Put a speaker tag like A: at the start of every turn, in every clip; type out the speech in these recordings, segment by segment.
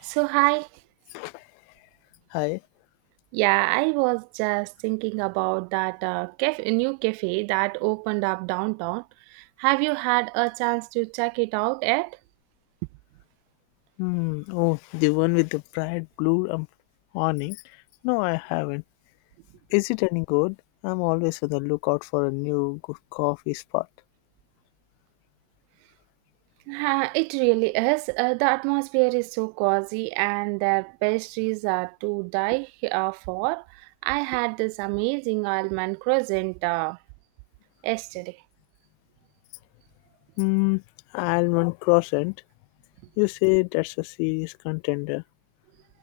A: So hi.
B: Hi.
A: Yeah, I was just thinking about that cafe, new cafe that opened up downtown. Have you had a chance to check it out yet?
B: Hmm. Oh, the one with the bright blue awning. No, I haven't. Is it any good? I'm always on the lookout for a new good coffee spot.
A: It really is. The atmosphere is so cozy, and their pastries are to die for. I had this amazing almond croissant yesterday.
B: Hmm. Almond Crescent. You say that's a serious contender.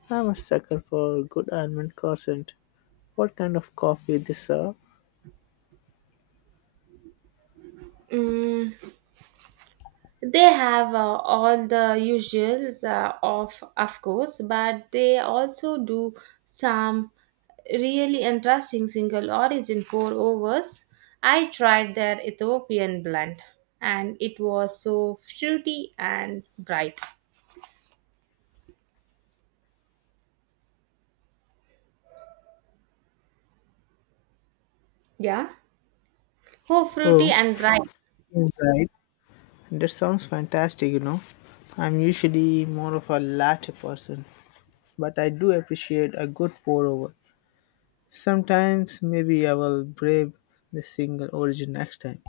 B: I'm a sucker for good almond crescent. What kind of coffee they serve?
A: Mm, they have all the usuals of course, but they also do some. Really interesting single origin pour overs. I tried their Ethiopian blend, and it was so fruity and bright. Yeah. Oh, fruity
B: Oh,
A: and bright.
B: right. That sounds fantastic. I'm usually more of a latte person, but I do appreciate a good pour over. Sometimes maybe I will brave the single origin next time.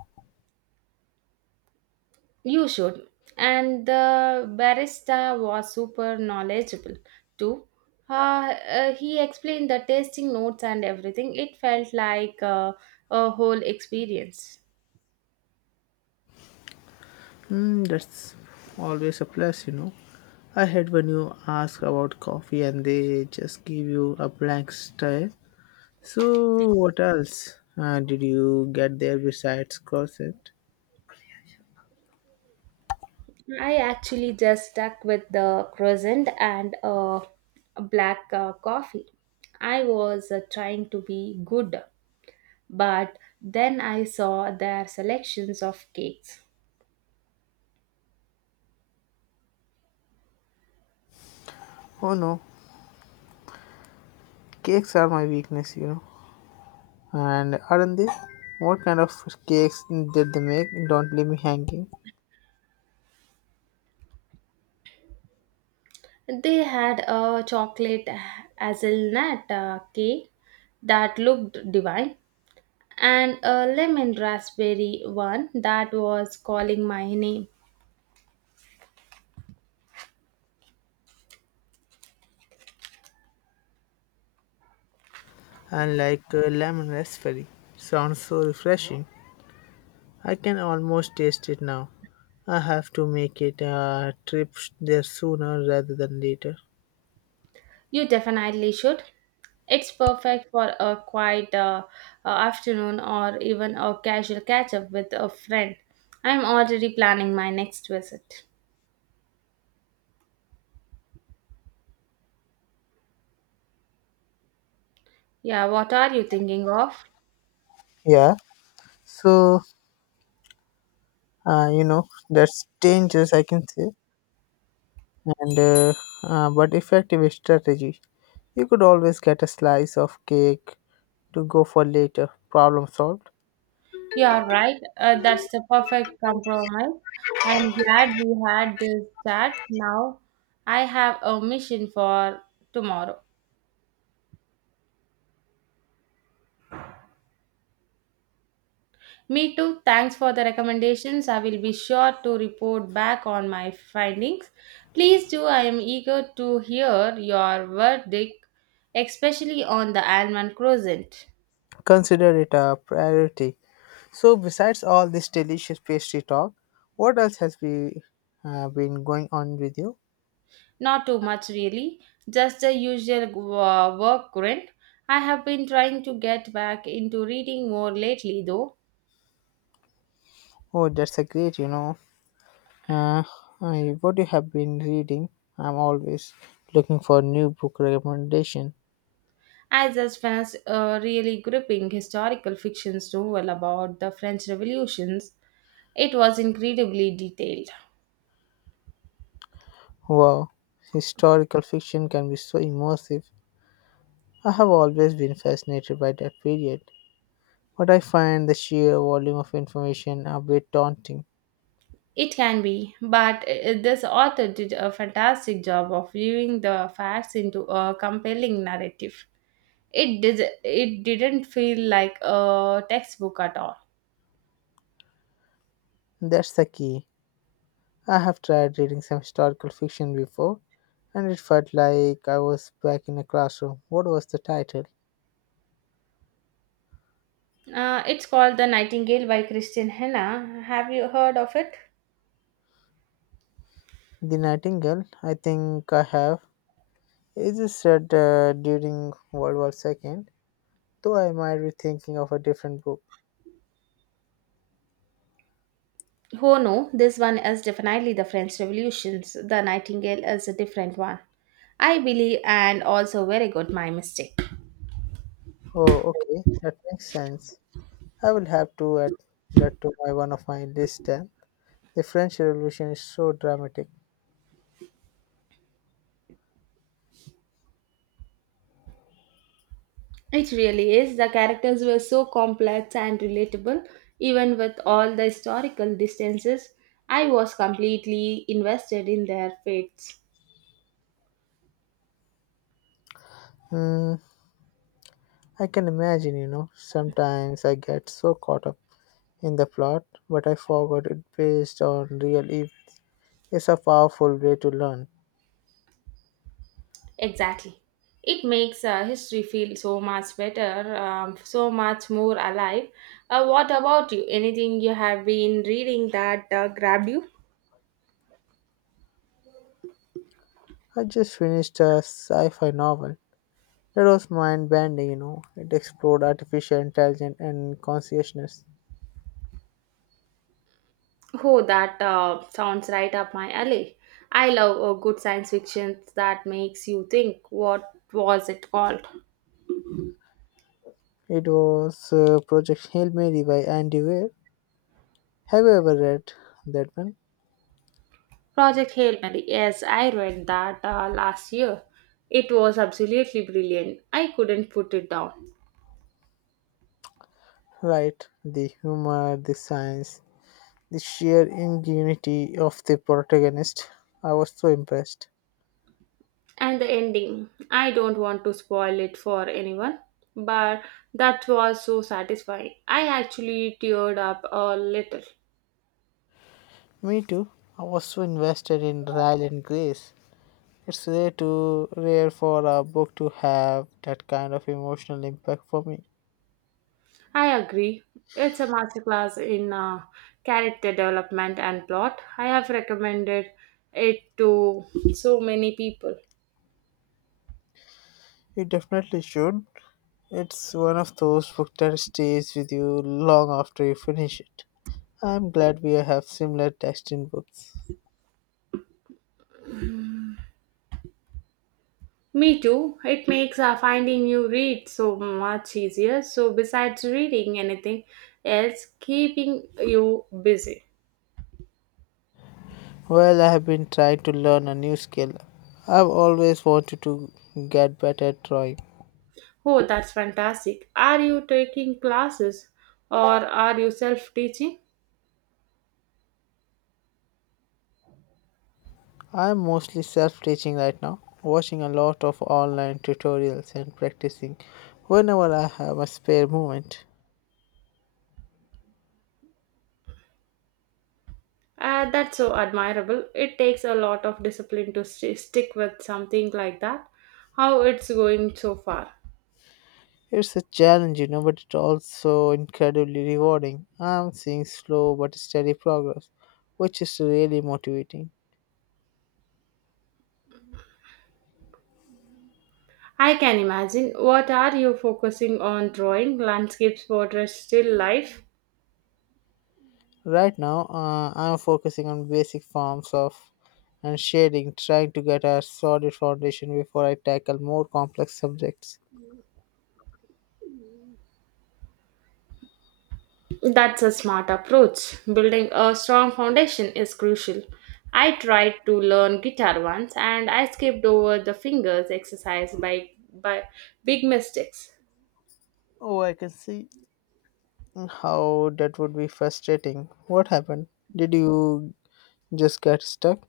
A: You should. And the barista was super knowledgeable too. He explained the tasting notes and everything. It felt like a whole experience.
B: Hmm, that's always a plus. I hate when you ask about coffee and they just give you a blank stare. So, what else did you get there besides croissant?
A: I actually just stuck with the croissant and a black coffee. I was trying to be good, but then I saw their selections of cakes.
B: Oh no, cakes are my weakness. And aren't they? What kind of cakes did they make? Don't leave me hanging.
A: They had a chocolate hazelnut cake that looked divine, and a lemon raspberry one that was calling my name.
B: And like lemon raspberry. Sounds so refreshing. I can almost taste it now. I have to make it a trip there sooner rather than later.
A: You definitely should. It's perfect for a quiet afternoon or even a casual catch up with a friend. I'm already planning my next visit. Yeah, what are you thinking of?
B: Yeah. So, that's dangerous, I can say. And but effective strategy. You could always get a slice of cake to go for later. Problem solved.
A: You are right. That's the perfect compromise. I'm glad we had this chat. Now I have a mission for tomorrow. Me too. Thanks for the recommendations. I will be sure to report back on my findings. Please do. I am eager to hear your verdict, especially on the Alman Crescent.
B: Consider it a priority. So, besides all this delicious pastry talk, what else has been going on with you?
A: Not too much, really. Just the usual work grind. I have been trying to get back into reading more lately, though.
B: Oh, that's a great. Uh, what you have been reading? I'm always looking for new book recommendation.
A: I just finished a really gripping historical fiction novel about the French revolutions. It was incredibly detailed.
B: Wow, historical fiction can be so immersive. I have always been fascinated by that period, but I find the sheer volume of information a bit daunting.
A: It can be, but this author did a fantastic job of viewing the facts into a compelling narrative. It did. It didn't feel like a textbook at all.
B: That's the key. I have tried reading some historical fiction before, and it felt like I was back in a classroom. What was the title?
A: It's called The Nightingale by Christian Henna. Have you heard of it?
B: The Nightingale. I think I have. Is this read during World War Second? Though I might be thinking of a different book.
A: Oh no, this one is definitely the French Revolutions. The Nightingale is a different one, I believe, and also very good. My mistake.
B: Oh, okay, that makes sense. I will have to add that to my one of my list then. The French Revolution is so dramatic.
A: It really is. The characters were so complex and relatable, even with all the historical distances. I was completely invested in their fates.
B: Hmm, I can imagine. Sometimes I get so caught up in the plot, but I forgot it based on real events. It's a powerful way to learn.
A: Exactly. It makes history feel so much better, so much more alive. What about you? Anything you have been reading that grabbed you?
B: I just finished a sci-fi novel. That was mind-bending. It explored artificial intelligence and consciousness.
A: Oh, that sounds right up my alley. I love good science fiction that makes you think. What was it called?
B: It was Project Hail Mary by Andy Weir. Have you ever read that one?
A: Project Hail Mary. Yes, I read that last year. It was absolutely brilliant. I couldn't put it down.
B: Right, the humor, the science, the sheer ingenuity of the protagonist. I was so impressed.
A: And the ending. I don't want to spoil it for anyone, but that was so satisfying. I actually teared up a little.
B: Me too. I was so invested in Ryle and Grace. It's rare to rare for a book to have that kind of emotional impact for me.
A: I agree. It's a masterclass in character development and plot. I have recommended it to so many people.
B: It definitely should. It's one of those books that stays with you long after you finish it. I'm glad we have similar texting books.
A: Me too. It makes finding new read so much easier. So besides reading anything else, keeping you busy.
B: Well, I have been trying to learn a new skill. I've always wanted to get better at drawing.
A: Oh, that's fantastic. Are you taking classes or are you self-teaching?
B: I'm mostly self teaching right now, watching a lot of online tutorials and practicing whenever I have a spare moment.
A: That's so admirable. It takes a lot of discipline to stick with something like that. How it's going so far?
B: It's a challenge, but it's also incredibly rewarding. I'm seeing slow but steady progress, which is really motivating.
A: I can imagine. What are you focusing on? Drawing, landscapes, portraits, still life?
B: Right now, I'm focusing on basic forms of and shading, trying to get a solid foundation before I tackle more complex subjects.
A: That's a smart approach. Building a strong foundation is crucial. I tried to learn guitar once, and I skipped over the fingers exercise by big mistakes.
B: Oh, I can see how that would be frustrating. What happened? Did you just get stuck?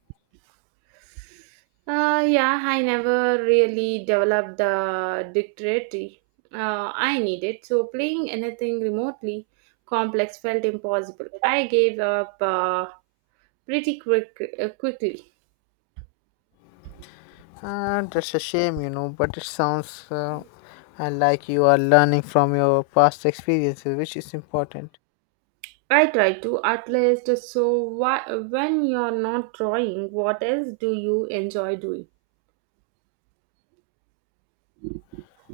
A: Yeah, I never really developed the dictionary I needed, so playing anything remotely complex felt impossible. I gave up pretty quickly.
B: That's a shame, but it sounds like you are learning from your past experiences, which is important.
A: I try to at least. So, when you're not drawing, what else do you enjoy doing?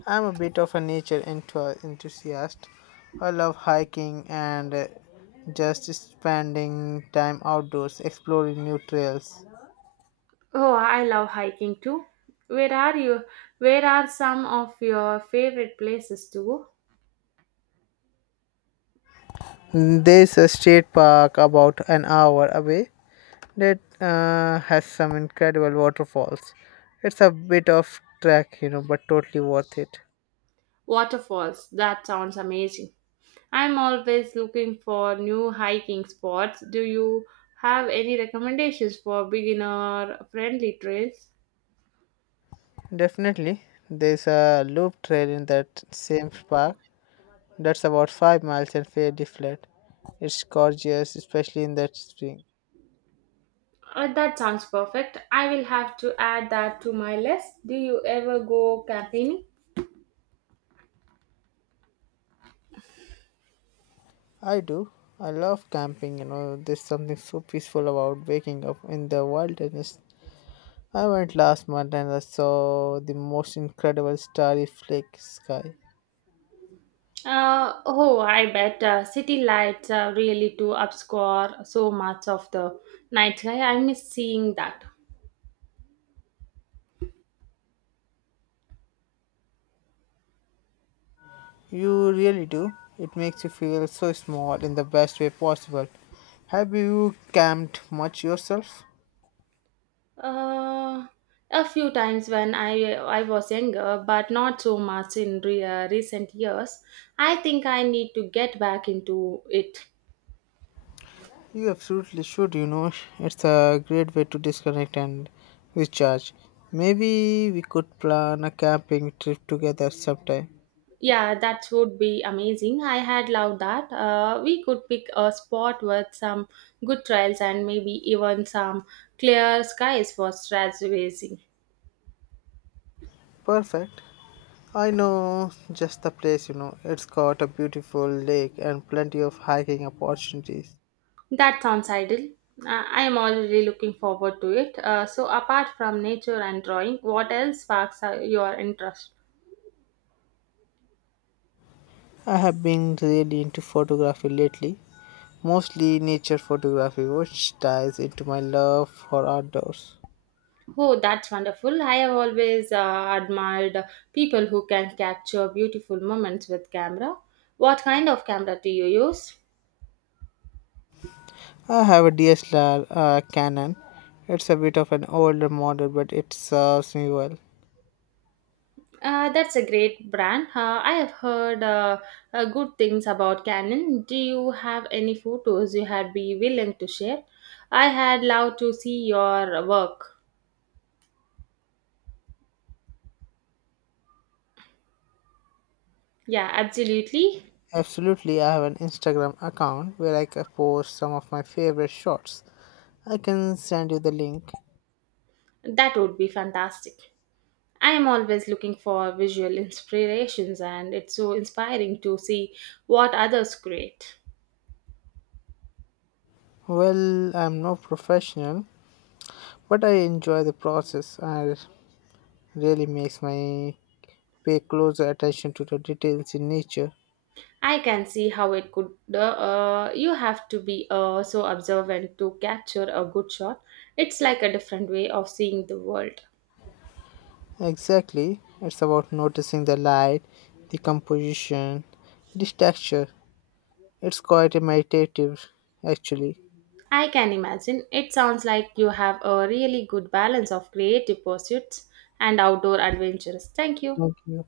B: I'm a bit of a nature enthusiast. I love hiking and just spending time outdoors exploring new trails.
A: Oh, I love hiking too. Where are you? Where are some of your favorite places to go?
B: There's a state park about an hour away that has some incredible waterfalls. It's a bit of trek, but totally worth it.
A: Waterfalls. That sounds amazing. I'm always looking for new hiking spots. Do you have any recommendations for beginner friendly trails?
B: Definitely, there's a loop trail in that same park that's about 5 miles and fairly flat. It's gorgeous, especially in that spring.
A: That sounds perfect. I will have to add that to my list. Do you ever go camping?
B: I do. I love camping, there's something so peaceful about waking up in the wilderness. I went last month and I saw the most incredible starry flake sky.
A: Oh, I bet city lights really do obscure so much of the night sky. I miss seeing that.
B: You really do. It makes you feel so small in the best way possible. Have you camped much yourself?
A: Uh, a few times when I was younger, but not so much in recent years. I think I need to get back into it.
B: You absolutely should. It's a great way to disconnect and recharge. Maybe we could plan a camping trip together sometime.
A: Yeah, that would be amazing. I had loved that. We could pick a spot with some good trails and maybe even some clear skies for stargazing.
B: Perfect. I know just the place. It's got a beautiful lake and plenty of hiking opportunities.
A: That sounds ideal. I am already looking forward to it. So, apart from nature and drawing, what else sparks your interest?
B: I have been really into photography lately, mostly nature photography, which ties into my love for outdoors.
A: Oh, that's wonderful. I have always admired people who can capture beautiful moments with camera. What kind of camera do you use?
B: I have a DSLR Canon. It's a bit of an older model, but it serves me well.
A: That's a great brand. I have heard good things about Canon. Do you have any photos you had be willing to share? I had loved to see your work. Yeah, absolutely.
B: Absolutely, I have an Instagram account where I can post some of my favorite shots. I can send you the link.
A: That would be fantastic. I am always looking for visual inspirations, and it's so inspiring to see what others create.
B: Well, I'm no professional, but I enjoy the process and really makes my pay closer attention to the details in nature.
A: I can see how it could. You have to be so observant to capture a good shot. It's like a different way of seeing the world.
B: Exactly, it's about noticing the light, the composition, the texture. It's quite meditative, actually.
A: I can imagine. It sounds like you have a really good balance of creative pursuits and outdoor adventures. Thank you.
B: Thank you.